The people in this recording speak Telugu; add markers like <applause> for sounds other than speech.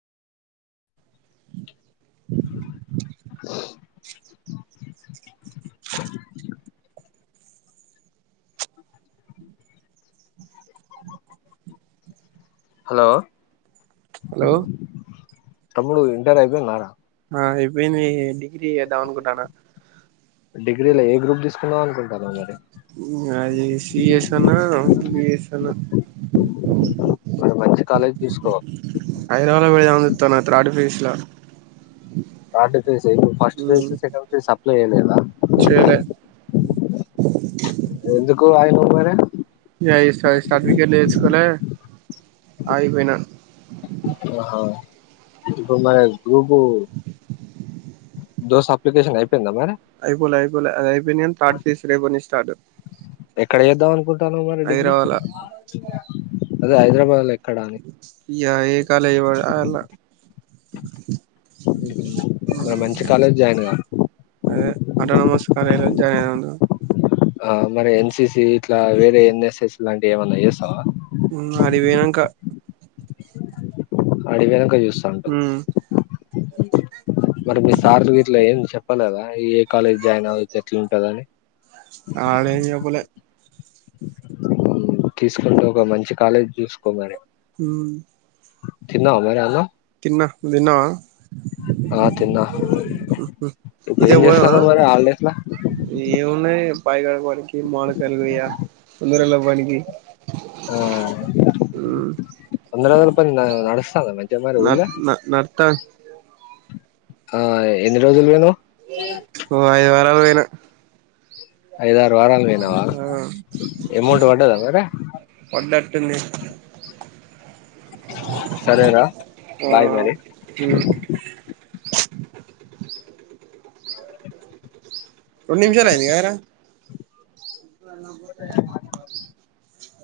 హలో హలో తమ్ముడు ఇంటర్ అయిపాయిందారా నేను డిగ్రీ చేద్దాం అనుకుంటాన డిగ్రీలో ఏ గ్రూప్ తీసుకుందాం అనుకుంటానవ్ మరి అ సిఎస్ అన్న బీఎస్సీ అన్న మంచి కాలేజీ తీసుకో హైదరాబా లో పెట్టుధామని చుస్తన త్రాడ్ ఫెస్ ల third phase first phase second phase చేయలేదా చేయలే ఎందుకు గోయి ఓ వారే ఎయి సయి హల్ టిక్కెట్లు తెచ్చుకొలే ఆగిపోయిన హా ఇప్పుడు మరి గ్రూపు దోస్త్ అప్లికేషన్ అయిపోయింద మరి అయిపోలే అపోలే అయిపో థర్డ్ ఫేస్ రేపట్నుండి స్టార్ట్ ఎక్కడ చేద్దాం అనుకుంటాన్నావ్ మరి డిగ్రీ హైదరాబాద్ లా అదే హైదరాబాద్ లో ఎక్కడ అని కాలేజీ వెళ్ళ మరి మంచి కాలేజ్ జాయిన్ గా అదే ఆటోనమస్ కాలేజీలో జాయిన్ అయి న్నా ఆ మరి ఎన్సి సి లా వే ఏన్ఎస్ఎస్ ఇలాంటివి ఏమన్నా చేస్తావ ఆడికి పోయినంక అడివేనంక ఏ హుమ్ మరి మీ సార్లు గిట్లా ఏం చెప్పలేదా ఏ కాలేజ్ జాయిన్ అవ్వతే ఎట్లుంటదని ఆడేం చెప్పలే తీసుకుంటే ఒక మంచి కాలేజీ చూసుకో మరి ఉహ్మ్ తిన్నావా మరి అన్నం తిన్న నువ్ తిన్నావా ఆ తిన్నా ఇప్పుడు ఏం ఈతకి పోదామా చేస్తాన్నావ్ మరి హాలిడేస్ లా ఏం ఉన్నాయి బాయికడపని ఈ మోడికాయలు కొయ్య, వంద రోజుల పనికి ఉహ్ వందరోజుల పని నాడ్ నడుస్తోందా మంచిగా మరి నర్ ఉల్లే నర్త ఆ అదే ఓ ఐదార్ రాల్ పోయిన ఐదార్ వారాలు పోయినవా ఎమౌంట్ పడ్డదా మరి డింది సరేరా బాయ్ మరి రెండు <inaudible> రెండు నిమిషాల అయింది గదరా ఇ పోతే <unintelligible>